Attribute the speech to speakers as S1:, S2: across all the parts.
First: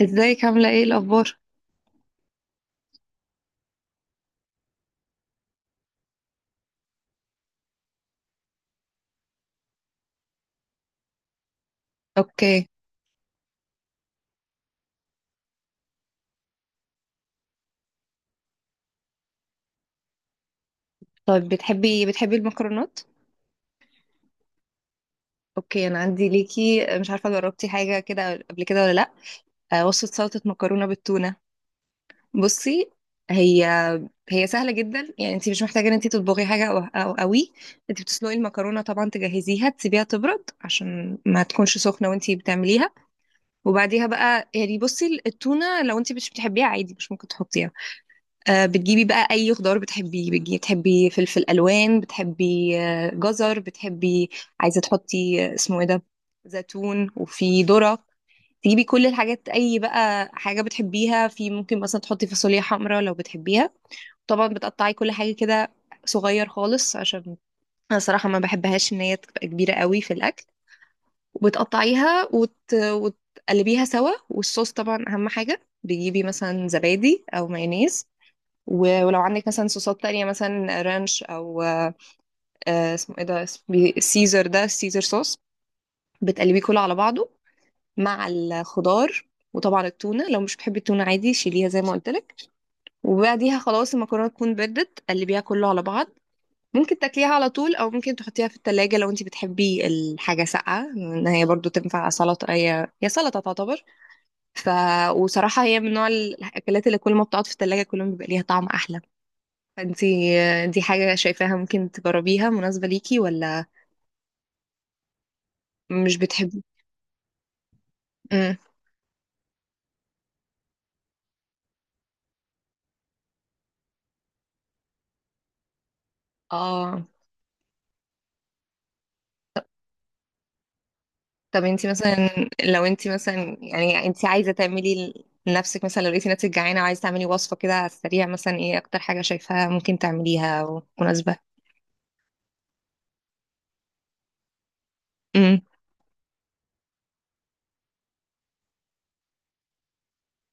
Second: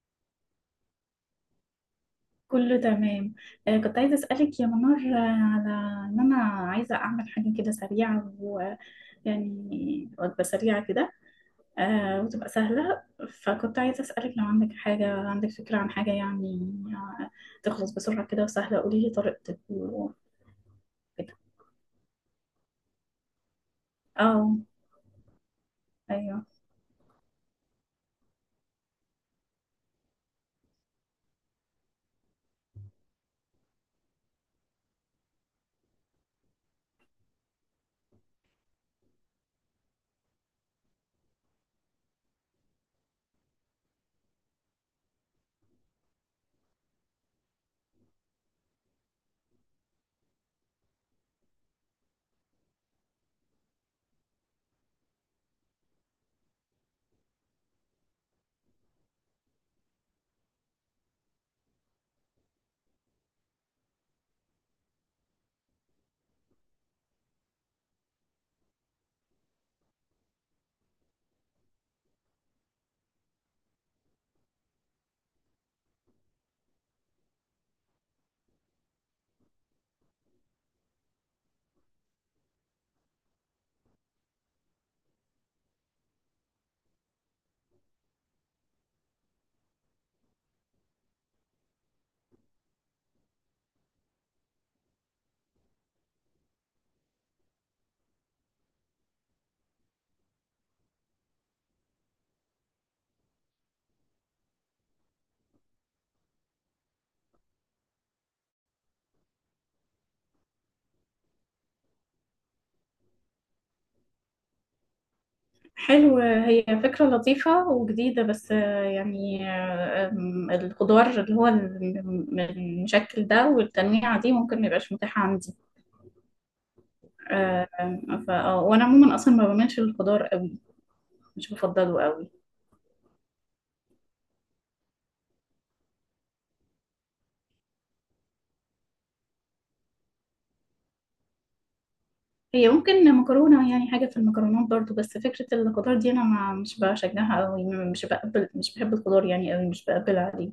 S1: ازيك، عاملة ايه الأخبار؟
S2: كله تمام. كنت عايزة أسألك يا منار، على إن أنا عايزة أعمل حاجة كده سريعة، ويعني وجبة سريعة كده، وتبقى
S1: اوكي.
S2: سهلة. فكنت عايزة أسألك لو عندك حاجة، عندك فكرة عن حاجة يعني آه، تخلص بسرعة كده وسهلة. قولي لي طريقتك وكده.
S1: طيب، بتحبي المكرونات؟
S2: اه.
S1: اوكي، أنا عندي
S2: أيوه.
S1: ليكي، مش عارفة جربتي حاجة كده قبل كده ولا لأ؟ وصفة سلطة مكرونة بالتونة. بصي، هي هي سهلة جدا، يعني انت مش محتاجة ان انت تطبخي حاجة أو قوي. انت بتسلقي المكرونة طبعا، تجهزيها تسيبيها تبرد عشان ما تكونش سخنة وانت بتعمليها. وبعديها بقى، يعني، بصي، التونة لو انت مش بتحبيها عادي، مش ممكن تحطيها. بتجيبي بقى اي خضار بتحبيه، بتجيبي، بتحبي فلفل الوان، بتحبي جزر، بتحبي عايزه تحطي، اسمه ايه ده، زيتون، وفي ذره. تجيبي كل الحاجات، اي بقى حاجه بتحبيها في، ممكن مثلا تحطي فاصوليا حمراء لو بتحبيها. طبعا بتقطعي كل حاجه كده صغير خالص، عشان انا صراحه ما بحبهاش ان هي تبقى كبيره قوي في الاكل. وبتقطعيها وتقلبيها سوا. والصوص، طبعا اهم حاجه، بتجيبي مثلا زبادي او مايونيز. ولو عندك مثلا صوصات تانية، مثلا رانش او اسمه ايه ده، اسمه سيزر، ده سيزر صوص. بتقلبيه كله على بعضه مع الخضار. وطبعا التونة، لو مش بتحبي التونة عادي، شيليها زي ما قلت لك. وبعديها خلاص المكرونة تكون بردت، قلبيها كله على بعض. ممكن تاكليها على طول، او ممكن تحطيها في التلاجة لو انت بتحبي الحاجة ساقعة، ان هي برضو تنفع سلطة، هي سلطة تعتبر. ف وصراحة هي من نوع الاكلات اللي كل ما بتقعد في التلاجة كل ما بيبقى ليها طعم احلى. فانتي دي حاجة شايفاها ممكن تجربيها، مناسبة ليكي ولا؟ مش
S2: حلو،
S1: بتحبي؟
S2: هي فكرة لطيفة وجديدة، بس
S1: امم
S2: يعني آه، آم، الخضار اللي هو المشكل ده والتنويعة دي ممكن ميبقاش متاحة عندي.
S1: اه.
S2: آه، فا آه، وانا عموما اصلا ما بعملش الخضار قوي. مش
S1: طب انتي
S2: بفضله
S1: مثلا،
S2: قوي.
S1: لو انتي مثلا يعني انتي عايزة تعملي لنفسك، مثلا لو لقيتي نفسك جعانة وعايزة تعملي وصفة كده على السريع، مثلا ايه اكتر حاجة شايفاها ممكن تعمليها او مناسبة؟
S2: هي ممكن مكرونه، يعني حاجه في المكرونات برضو، بس فكره
S1: امم
S2: الخضار دي انا ما مش بشجعها قوي، مش بحب الخضار يعني قوي، مش بقبل عليه.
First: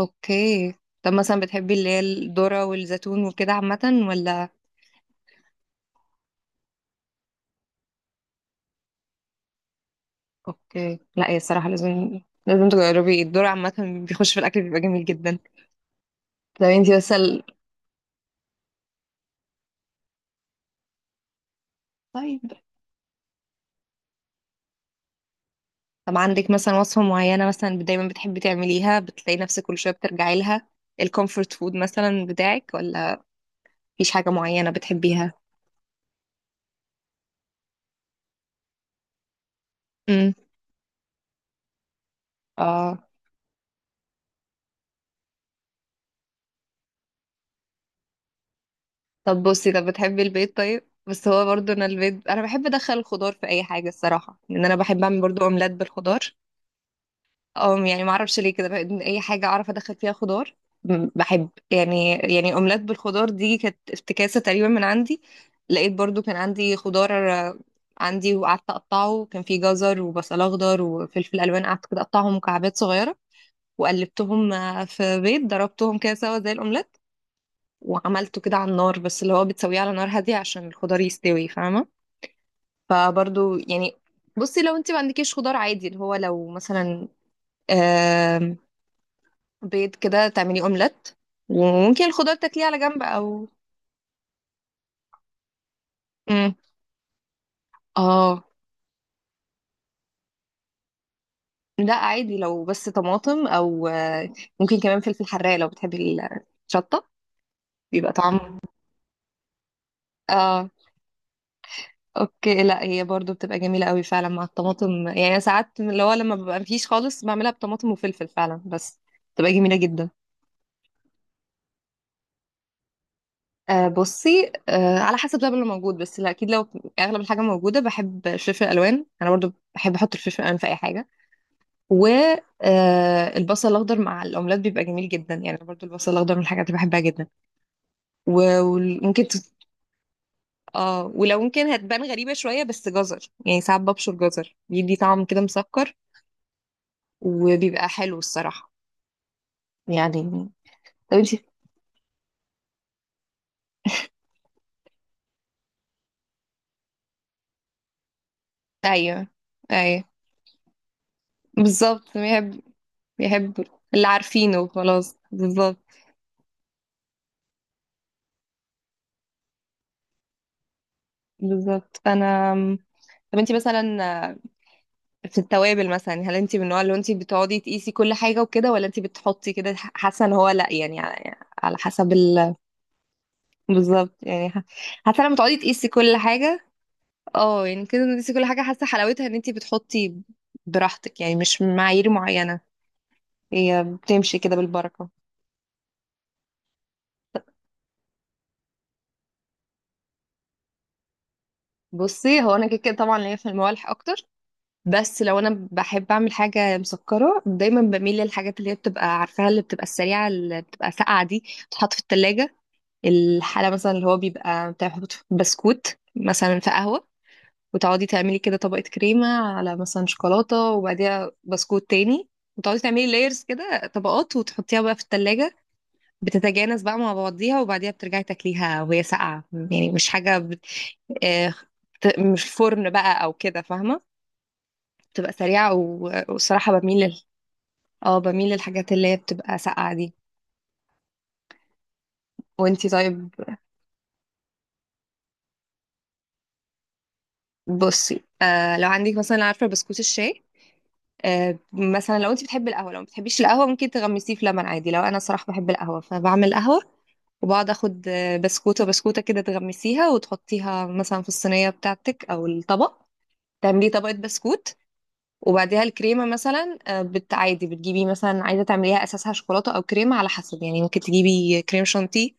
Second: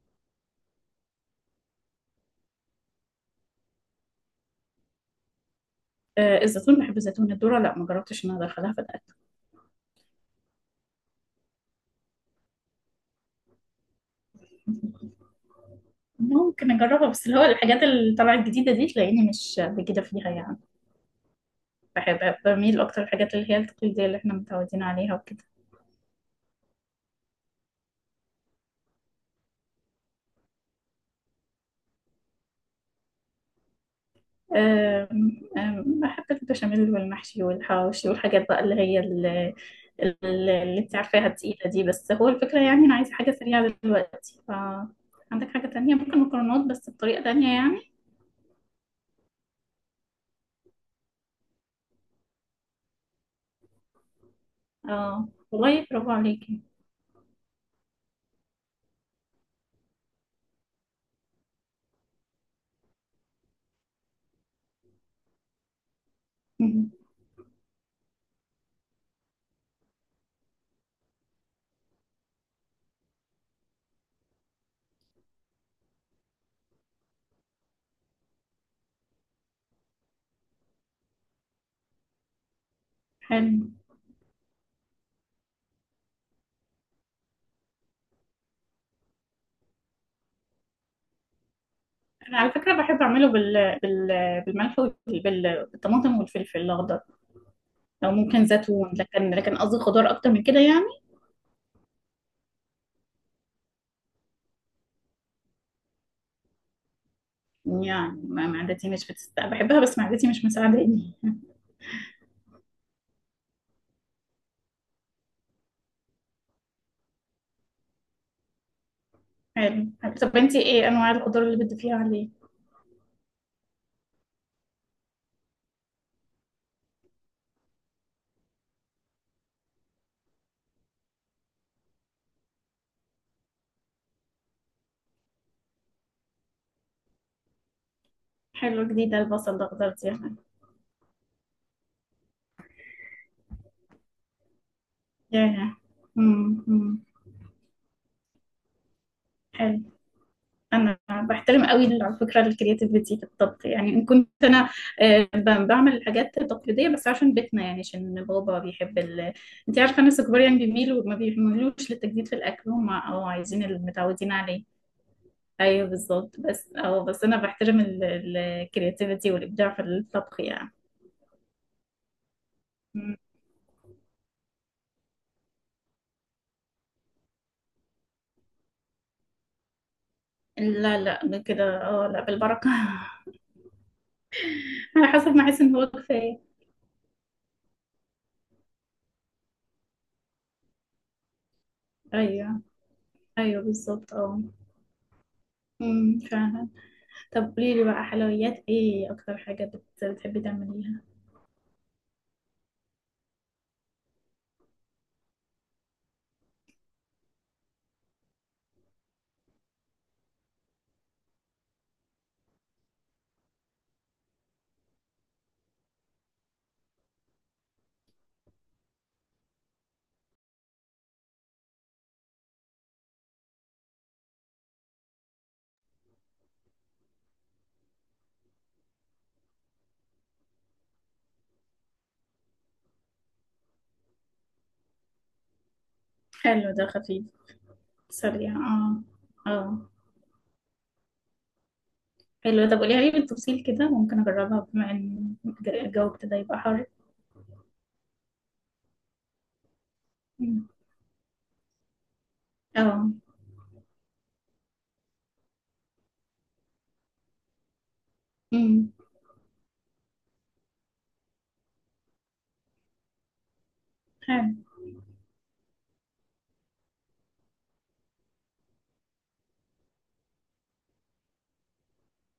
S1: اوكي. طب مثلا، بتحبي اللي هي الذرة والزيتون وكده عامة ولا؟
S2: الزيتون، بحب الزيتون. الذره لا، ما جربتش ان انا ادخلها في الاكل.
S1: اوكي. لا هي الصراحة لازم تجربي الذرة عامة، بيخش في الأكل بيبقى جميل جدا. طب
S2: ممكن
S1: انتي
S2: اجربها، بس اللي
S1: مثلا،
S2: هو الحاجات اللي طالعه الجديده دي تلاقيني مش بجد فيها يعني.
S1: طيب،
S2: بميل اكتر الحاجات اللي هي التقليديه اللي احنا متعودين عليها وكده.
S1: طب عندك مثلا وصفة معينة مثلا دايما بتحبي تعمليها، بتلاقي نفسك كل شوية بترجعي لها، الكومفورت فود مثلا بتاعك، ولا مفيش حاجة معينة بتحبيها؟
S2: أم- أم، بحب البشاميل والمحشي والحواوشي والحاجات بقى اللي هي ال- ال-
S1: امم
S2: اللي انت عارفاها التقيلة دي، بس هو الفكرة يعني انا
S1: اه.
S2: عايزة حاجة سريعة دلوقتي، ف عندك حاجة تانية؟ ممكن مكرونات بس بطريقة تانية يعني.
S1: طب بصي، طب بتحبي البيض؟ طيب. بس هو برضو انا البيض، انا بحب ادخل الخضار في اي حاجة الصراحة، لان انا بحب اعمل
S2: اه
S1: برضو اومليت
S2: والله، برافو
S1: بالخضار.
S2: عليكي.
S1: اه، يعني ما اعرفش ليه كده اي حاجه اعرف ادخل فيها خضار. بحب، يعني اومليت بالخضار دي كانت افتكاسه تقريبا من عندي. لقيت برضو كان عندي
S2: مم.
S1: خضار. عندي، وقعدت اقطعه، كان في جزر وبصل اخضر وفلفل الوان، قعدت كده اقطعهم مكعبات صغيره. وقلبتهم في بيض، ضربتهم كده سوا زي الاومليت. وعملته كده على النار، بس اللي هو بتسويه على نار هاديه عشان الخضار يستوي، فاهمه؟ فبرضو،
S2: حلو.
S1: يعني، بصي، لو انت ما عندكيش خضار عادي اللي هو، لو مثلا بيض كده تعملي اومليت. وممكن الخضار
S2: انا على
S1: تاكليه
S2: فكرة
S1: على جنب
S2: بحب اعمله
S1: او
S2: بالملح بالطماطم
S1: مم.
S2: والفلفل الاخضر. او
S1: اه،
S2: ممكن زيتون، لكن قصدي خضار اكتر من كده يعني.
S1: لا عادي، لو بس طماطم او ممكن كمان فلفل حراق لو بتحبي الشطه، بيبقى
S2: يعني
S1: طعم.
S2: معدتي مش بحبها، بس معدتي مش
S1: اه،
S2: مساعداني.
S1: اوكي. لا هي برضو بتبقى جميله قوي فعلا مع الطماطم، يعني أنا ساعات اللي هو لما ببقى مفيش خالص بعملها بطماطم وفلفل فعلا، بس بتبقى جميله
S2: حلو،
S1: جدا.
S2: حلو. طب انتي ايه انواع الخضار اللي بتضيفيها عليه؟
S1: بصي، على حسب بقى اللي موجود، بس لا اكيد لو اغلب الحاجه موجوده، بحب الفلفل الالوان، انا برضو بحب احط الفلفل الالوان في اي حاجه. والبصل الاخضر مع الاومليت بيبقى جميل جدا، يعني برضو البصل الاخضر من الحاجات اللي بحبها جدا.
S2: حلو، جديدة
S1: وممكن
S2: البصل الاخضر دي يعني.
S1: اه، ولو ممكن هتبان غريبة شوية، بس جزر، يعني ساعات ببشر جزر، بيدي طعم كده
S2: ياه.
S1: مسكر
S2: أمم، أمم.
S1: وبيبقى حلو الصراحة،
S2: حلو.
S1: يعني.
S2: انا
S1: طب انتي،
S2: بحترم قوي على فكره الكرياتيفيتي في الطبخ، يعني ان كنت انا بعمل الحاجات التقليديه، بس عشان بيتنا، يعني عشان بابا بيحب
S1: ايوه،
S2: انت عارفه
S1: ايوه،
S2: الناس الكبار يعني ما بيميلوش
S1: بالظبط،
S2: للتجديد في
S1: بيحب
S2: الاكل، هم اه عايزين
S1: بيحب اللي
S2: المتعودين عليه.
S1: عارفينه خلاص، بالظبط.
S2: ايوه بالظبط، بس انا بحترم الكرياتيفيتي والابداع في الطبخ يعني.
S1: بالظبط فانا، طب انتي مثلا في التوابل مثلا، هل انت من النوع اللي انت بتقعدي تقيسي كل حاجه وكده، ولا انت بتحطي كده، حاسه ان هو لا
S2: لا،
S1: يعني،
S2: لا
S1: يعني
S2: ده
S1: على
S2: كده اه
S1: حسب
S2: لا بالبركة.
S1: بالظبط. يعني
S2: على
S1: حاسه
S2: حسب
S1: لما
S2: ما
S1: تقعدي
S2: احس ان هو
S1: تقيسي كل
S2: كفاية.
S1: حاجه، اه يعني كده تقيسي كل حاجه حاسه حلاوتها، ان انت بتحطي براحتك يعني، مش معايير معينه،
S2: ايوه، ايوه،
S1: هي
S2: بالظبط،
S1: بتمشي
S2: اه.
S1: كده بالبركه.
S2: امم، فعلا. طب قولي لي بقى، حلويات ايه اكتر حاجة بتحبي تعمليها؟
S1: بصي، هو انا كده كده طبعا ليا في الموالح اكتر. بس لو انا بحب اعمل حاجه مسكره، دايما بميل للحاجات اللي هي بتبقى عارفاها، اللي بتبقى السريعه، اللي بتبقى ساقعه دي، بتتحط في التلاجة. الحالة مثلا اللي هو بيبقى، بتاخد بسكوت مثلا في قهوة، وتقعدي تعملي كده طبقة كريمة على مثلا شوكولاتة، وبعديها بسكوت تاني، وتقعدي تعملي لايرز كده طبقات، وتحطيها بقى في التلاجة، بتتجانس بقى مع بعضيها، وبعديها بترجعي تاكليها وهي ساقعة، يعني مش حاجة آه، مش فرن بقى أو كده، فاهمة؟ بتبقى سريعة،
S2: حلو،
S1: والصراحة
S2: ده
S1: بميل
S2: خفيف.
S1: اه، بميل
S2: سريع،
S1: للحاجات
S2: اه.
S1: اللي هي بتبقى
S2: اه.
S1: ساقعة دي.
S2: حلو، طب
S1: وانتي
S2: قوليها لي
S1: طيب،
S2: بالتفصيل كده، ممكن اجربها بما ان الجو ابتدى يبقى حر.
S1: بصي، لو عندك مثلا عارفة بسكوت الشاي،
S2: أمم.
S1: مثلا لو انت بتحبي القهوه، لو ما
S2: اه.
S1: بتحبيش القهوه ممكن تغمسيه في لبن عادي، لو انا صراحه بحب القهوه فبعمل قهوه، وبقعد اخد بسكوته
S2: امم.
S1: بسكوته كده تغمسيها، وتحطيها مثلا في الصينيه بتاعتك او الطبق، تعملي طبقه
S2: حلو.
S1: بسكوت. وبعديها الكريمه مثلا، عادي بتجيبي مثلا، عايزه تعمليها اساسها شوكولاته او كريمه على حسب يعني، ممكن تجيبي كريم شانتيه،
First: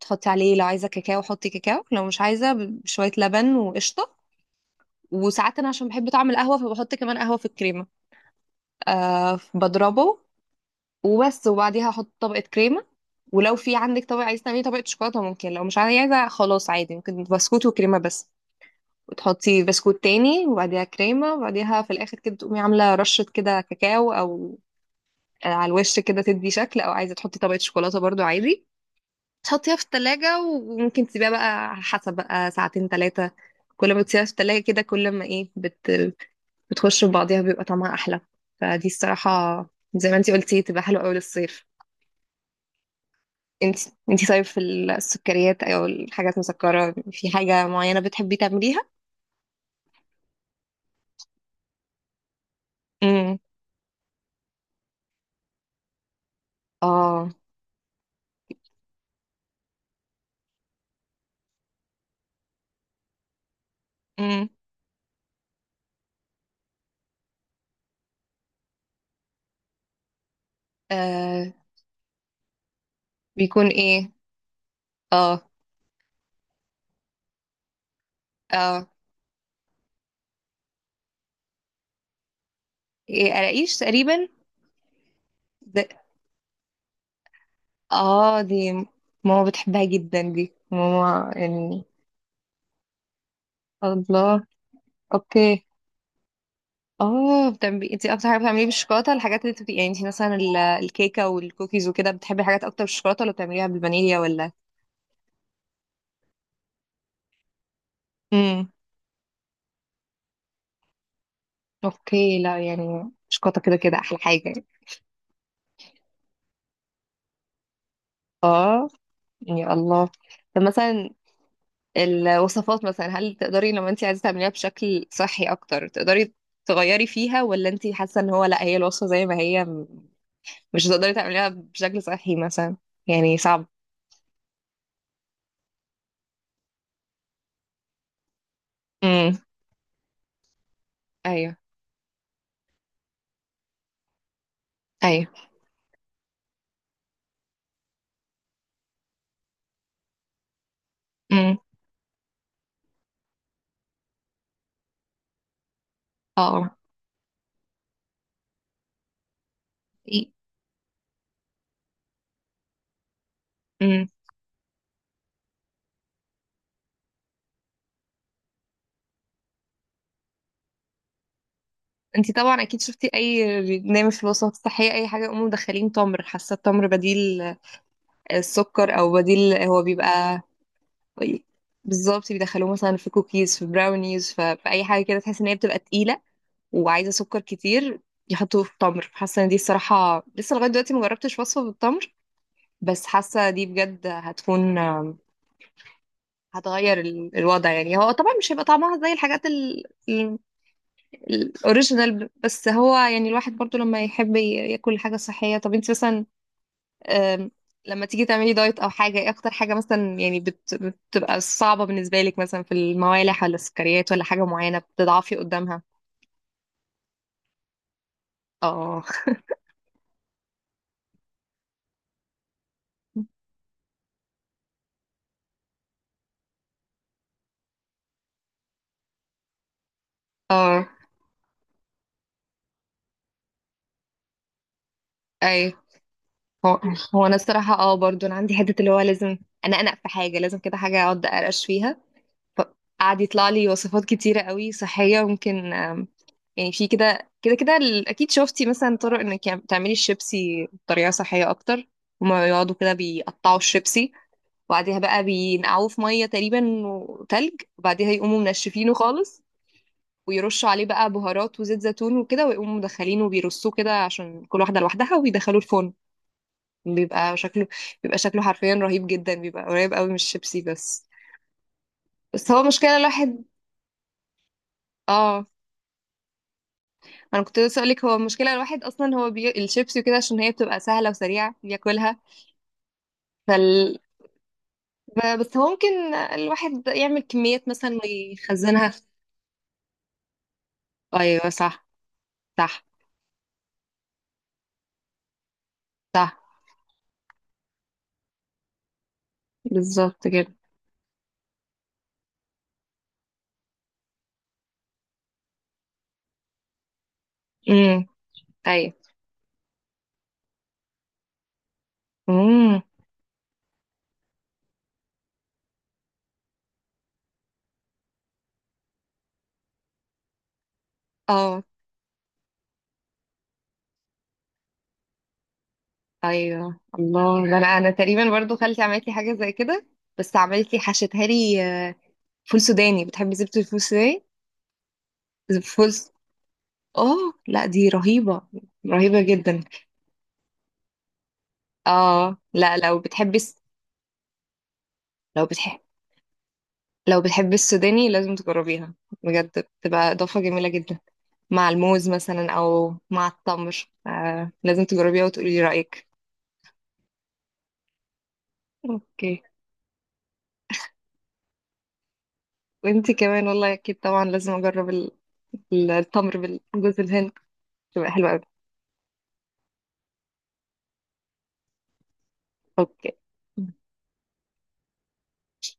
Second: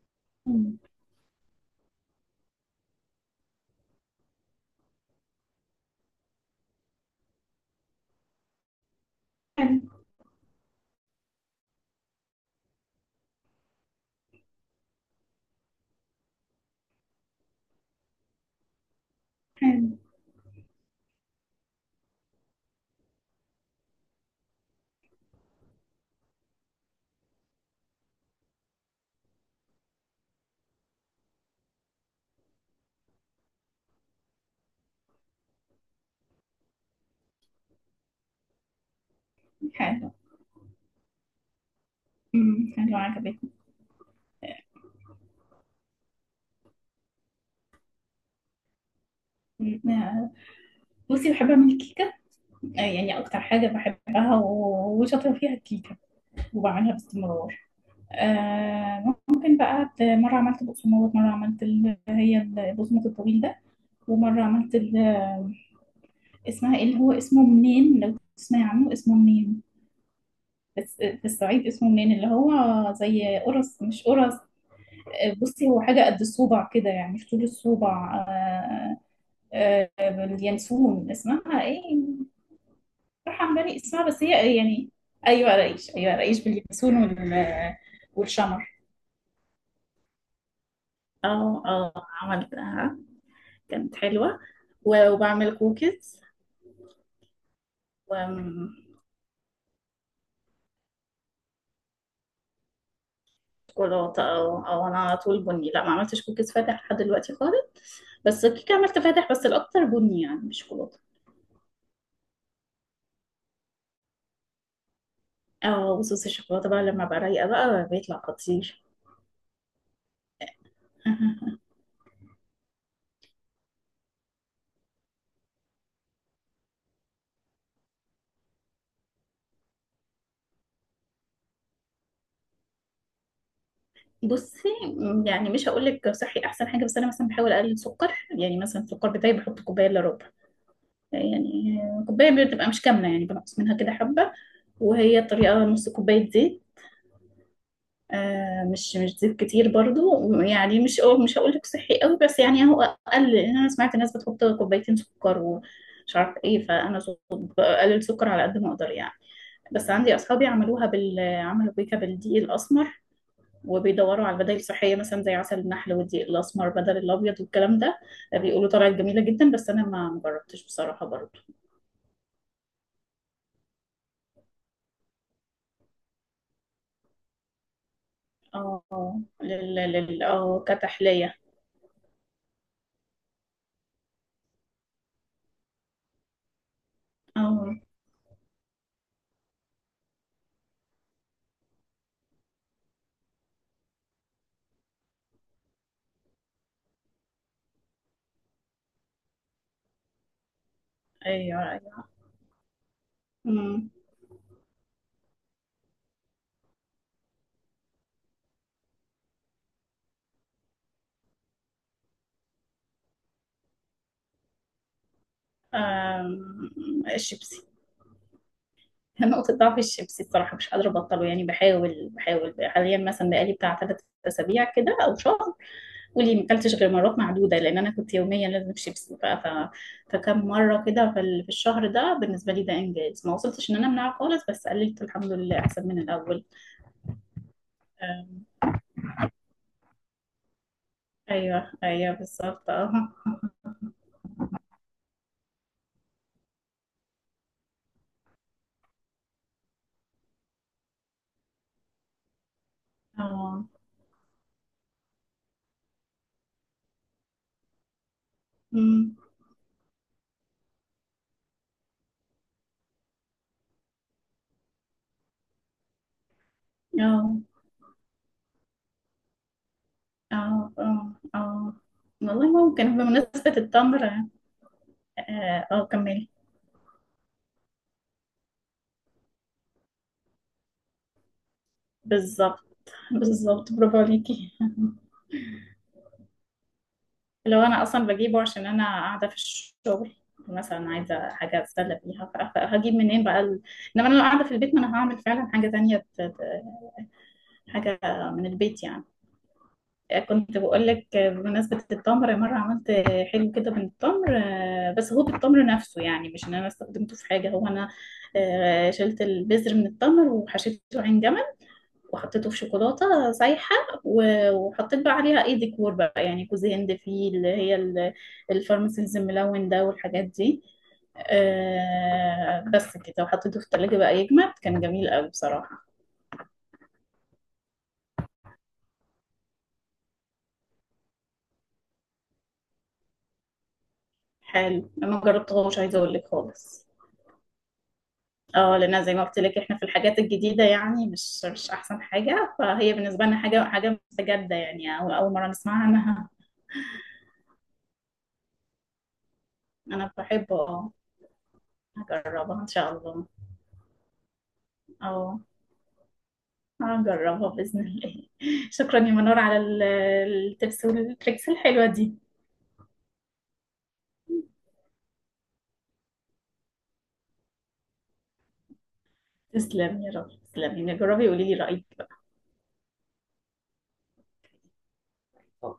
S1: تحطي عليه لو
S2: أمم.
S1: عايزه كاكاو حطي كاكاو، لو مش عايزه بشويه لبن وقشطه. وساعات انا عشان بحب طعم القهوه فبحط كمان قهوه في الكريمه،
S2: حلو،
S1: بضربه، وبس. وبعديها احط طبقه كريمه، ولو في عندك طبقه عايزه تعملي طبقه شوكولاته ممكن، لو مش عايزه خلاص عادي ممكن بسكوت وكريمه بس، وتحطي
S2: حلو،
S1: بسكوت تاني، وبعديها كريمه، وبعديها في الاخر كده تقومي عامله رشه كده كاكاو او على الوش كده تدي شكل، او عايزه تحطي طبقه شوكولاته برضو عادي. تحطيها في التلاجة، وممكن تسيبيها بقى على حسب بقى ساعتين 3، كل ما بتسيبها في التلاجة كده كل ما ايه بتخش في بعضيها بيبقى طعمها أحلى، فدي الصراحة زي
S2: حلو.
S1: ما انتي قلتي، تبقى حلوة أوي للصيف.
S2: أمم، حلو عجبتني.
S1: انت انت طيب، في السكريات او الحاجات المسكرة، في حاجة معينة بتحبي تعمليها؟
S2: أمم. بصي بحب اعمل كيكة، يعني
S1: امم
S2: أكتر حاجة بحبها و- وشاطرة فيها الكيكة، وبعملها
S1: اه.
S2: باستمرار. ممكن بقى مرة عملت بقسماط، مرة عملت هي البقسماط الطويل ده، ومرة
S1: امم
S2: عملت اسمها ايه؟ اللي هو اسمه منين، لو تسمعي عنه اسمه منين، بس في
S1: آه
S2: الصعيد اسمه منين، اللي هو زي
S1: بيكون
S2: قرص مش
S1: ايه؟
S2: قرص.
S1: اه،
S2: بصي هو حاجة قد الصوبع كده، يعني في طول الصوبع.
S1: اه،
S2: آه، اليانسون، اسمها ايه؟
S1: ايه،
S2: ترحم بني
S1: قراقيش
S2: اسمها، بس
S1: تقريبا.
S2: هي يعني. ايوه رئيش،
S1: ده،
S2: ايوه رئيش، باليانسون
S1: اه
S2: والشمر.
S1: دي، ماما بتحبها جدا دي ماما
S2: اه،
S1: يعني.
S2: اه عملتها، كانت حلوة.
S1: الله.
S2: و- وبعمل
S1: اوكي.
S2: كوكيز
S1: اه، بتعملي انت اكتر حاجة بتعمليه
S2: وشوكولاتة.
S1: بالشوكولاتة، الحاجات اللي بتبقي يعني انت مثلا الكيكة والكوكيز وكده، بتحبي حاجات اكتر بالشوكولاتة ولا بتعمليها
S2: اه،
S1: بالفانيليا ولا؟
S2: اه، انا على طول بني، لا ما عملتش كوكيز فاتح لحد دلوقتي خالص. بس
S1: امم
S2: الكيكة عملت فاتح، بس الاكتر بني يعني، مش شوكولاتة.
S1: اوكي. لا، يعني شوكولاته كده كده احلى حاجه.
S2: اه، وصوص الشوكولاتة بقى لما بقى رايقة بقى بيطلع خطير.
S1: اه، يا الله. طب مثلا الوصفات مثلا، هل تقدري لما انت عايزه تعمليها بشكل صحي اكتر، تقدري تغيري فيها، ولا انت حاسه ان هو لا، هي الوصفه زي ما هي مش هتقدري تعمليها بشكل صحي مثلا، يعني صعب؟
S2: بصي، يعني مش هقول لك صحي احسن حاجه، بس انا مثلا بحاول اقلل سكر. يعني مثلا السكر بتاعي
S1: امم
S2: بحط كوبايه الا ربع،
S1: ايوه،
S2: يعني كوباية بتبقى مش كاملة، يعني بنقص منها كده حبة. وهي
S1: ايوه.
S2: الطريقة نص كوباية زيت، مش زيت كتير برضو يعني. مش هقول
S1: امم
S2: لك صحي قوي، بس يعني هو اقل، لأن انا سمعت الناس بتحط كوبايتين سكر ومش عارف ايه،
S1: اه.
S2: فانا بقلل سكر على قد ما اقدر يعني. بس عندي اصحابي عملوها بال عملوا بيكا بالدقيق الاسمر،
S1: امم
S2: وبيدوروا على البدائل الصحيه مثلا زي عسل النحل والدقيق الاسمر بدل الابيض والكلام ده. بيقولوا طلعت جميله جدا، بس انا ما جربتش بصراحه برضو.
S1: انت طبعا اكيد شفتي اي برنامج في الوصفات الصحيه، اي حاجه يقوموا مدخلين تمر، حاسه التمر بديل السكر، او
S2: اه،
S1: بديل،
S2: لل
S1: هو
S2: لل
S1: بيبقى،
S2: اه كتحلية.
S1: بالظبط، بيدخلوه مثلا في كوكيز، في براونيز، في اي حاجه كده تحس ان هي بتبقى تقيله وعايزه سكر
S2: اه،
S1: كتير، يحطوه في التمر. حاسه ان دي الصراحه لسه لغايه دلوقتي مجربتش وصفه بالتمر، بس حاسه دي بجد هتكون هتغير الوضع، يعني هو طبعا مش هيبقى طعمها زي الحاجات ال-
S2: ايوه، ايوه.
S1: الاوريجينال، بس هو يعني الواحد برضو
S2: أمم.
S1: لما يحب ياكل حاجه صحيه. طب انت مثلا، أم، لما تيجي تعملي دايت او حاجه، ايه اكتر حاجه مثلا يعني بتبقى صعبه بالنسبه لك، مثلا في الموالح ولا السكريات ولا حاجه معينه بتضعفي قدامها؟
S2: الشيبسي.
S1: اه.
S2: نقطة ضعف الشيبسي الصراحة، مش قادرة أبطله يعني. بحاول، بحاول حاليا، مثلا بقالي بتاع 3 أسابيع كده أو شهر، ولي ما أكلتش غير مرات معدودة، لأن أنا كنت يوميا لازم شيبسي. فكم مرة
S1: اه.
S2: كده في في الشهر ده بالنسبة لي ده إنجاز، ما وصلتش إن أنا أمنعه خالص، بس قللت الحمد لله
S1: اي،
S2: أحسن من الأول.
S1: هو هو انا الصراحه، اه، برضو انا
S2: آم،
S1: عندي حته اللي هو لازم، انا انق في حاجه، لازم كده حاجه اقعد اقرقش
S2: أيوه،
S1: فيها.
S2: أيوه، بالظبط، أه.
S1: فقعد يطلع لي وصفات كتيره قوي صحيه ممكن، يعني في كده اكيد شفتي مثلا طرق انك يعني تعملي الشيبسي بطريقه صحيه اكتر. هما يقعدوا كده بيقطعوا
S2: أه،
S1: الشيبسي، وبعديها بقى بينقعوه في ميه تقريبا وتلج، وبعديها يقوموا منشفينه
S2: أمم.
S1: خالص، ويرشوا عليه بقى بهارات وزيت زيتون وكده، ويقوموا مدخلينه وبيرصوه كده عشان كل واحده لوحدها، ويدخلوه الفرن.
S2: اه،
S1: بيبقى شكله بيبقى شكله حرفيا رهيب جدا، بيبقى قريب قوي من الشيبسي،
S2: اه،
S1: بس،
S2: اه، اه
S1: بس
S2: والله،
S1: هو مشكله
S2: ممكن
S1: الواحد.
S2: بمناسبة التمر، اه.
S1: اه،
S2: كملي.
S1: انا كنت لسه اقولك، هو المشكله الواحد اصلا هو الشيبسي وكده عشان هي بتبقى سهله وسريعه بياكلها.
S2: بالظبط، بالظبط،
S1: فال...
S2: برافو عليكي.
S1: بس هو ممكن الواحد يعمل
S2: لو
S1: كميات
S2: انا
S1: مثلا
S2: اصلا بجيبه عشان انا
S1: ويخزنها.
S2: قاعدة في الشغل، مثلا عايزة
S1: ايوه،
S2: حاجة
S1: صح،
S2: اتسلى بيها،
S1: صح،
S2: فهجيب منين بقى انما انا لو قاعدة في البيت، ما انا هعمل فعلا حاجة تانية
S1: صح،
S2: حاجة من البيت يعني.
S1: بالظبط كده.
S2: كنت بقول لك، بمناسبة التمر مرة عملت حلو كده من التمر، بس هو بالتمر نفسه يعني، مش ان انا استخدمته في حاجة، هو انا
S1: امم ايوه.
S2: شلت البذر من التمر وحشيته عين جمل، وحطيته في
S1: امم
S2: شوكولاتة سايحة، و- وحطيت بقى عليها ايه ديكور بقى يعني كوز هند فيه، اللي هي الفارماسيز الملون ده والحاجات دي.
S1: اه.
S2: بس كده، وحطيته في التلاجة بقى يجمد. كان جميل قوي بصراحة.
S1: ايوه، الله، ده انا تقريبا برضو خالتي عملت لي حاجه زي كده، بس عملت لي، حشتها لي، آه، فول سوداني، بتحبي زبده الفول السوداني؟
S2: حلو، انا ما جربتهوش
S1: فول
S2: عايزة
S1: س-
S2: اقول لك خالص.
S1: اه، لا دي رهيبه،
S2: اه، لان زي
S1: رهيبه
S2: ما قلت لك
S1: جدا.
S2: احنا في الحاجات الجديده يعني مش احسن
S1: اه،
S2: حاجه،
S1: لا
S2: فهي
S1: لو
S2: بالنسبه
S1: بتحبي
S2: لنا حاجه، حاجه مستجده يعني، أو اول
S1: لو
S2: مره
S1: بتحب
S2: نسمعها عنها.
S1: لو بتحبي السوداني لازم تجربيها بجد، بتبقى
S2: انا
S1: اضافه
S2: بحبه،
S1: جميله
S2: اه.
S1: جدا مع الموز مثلا
S2: هجربها ان
S1: او
S2: شاء الله.
S1: مع التمر. لازم تجربيها
S2: اه.
S1: وتقولي رايك.
S2: هجربها باذن الله. شكرا يا منور
S1: اوكي،
S2: على التبس والتريكس الحلوه دي.
S1: وانتي كمان والله، اكيد طبعا لازم اجرب التمر بالجوز الهند، تبقى حلوة قوي.
S2: تسلمي يا رب، تسلمي، جربي وقولي لي رايك
S1: اوكي.
S2: بقى.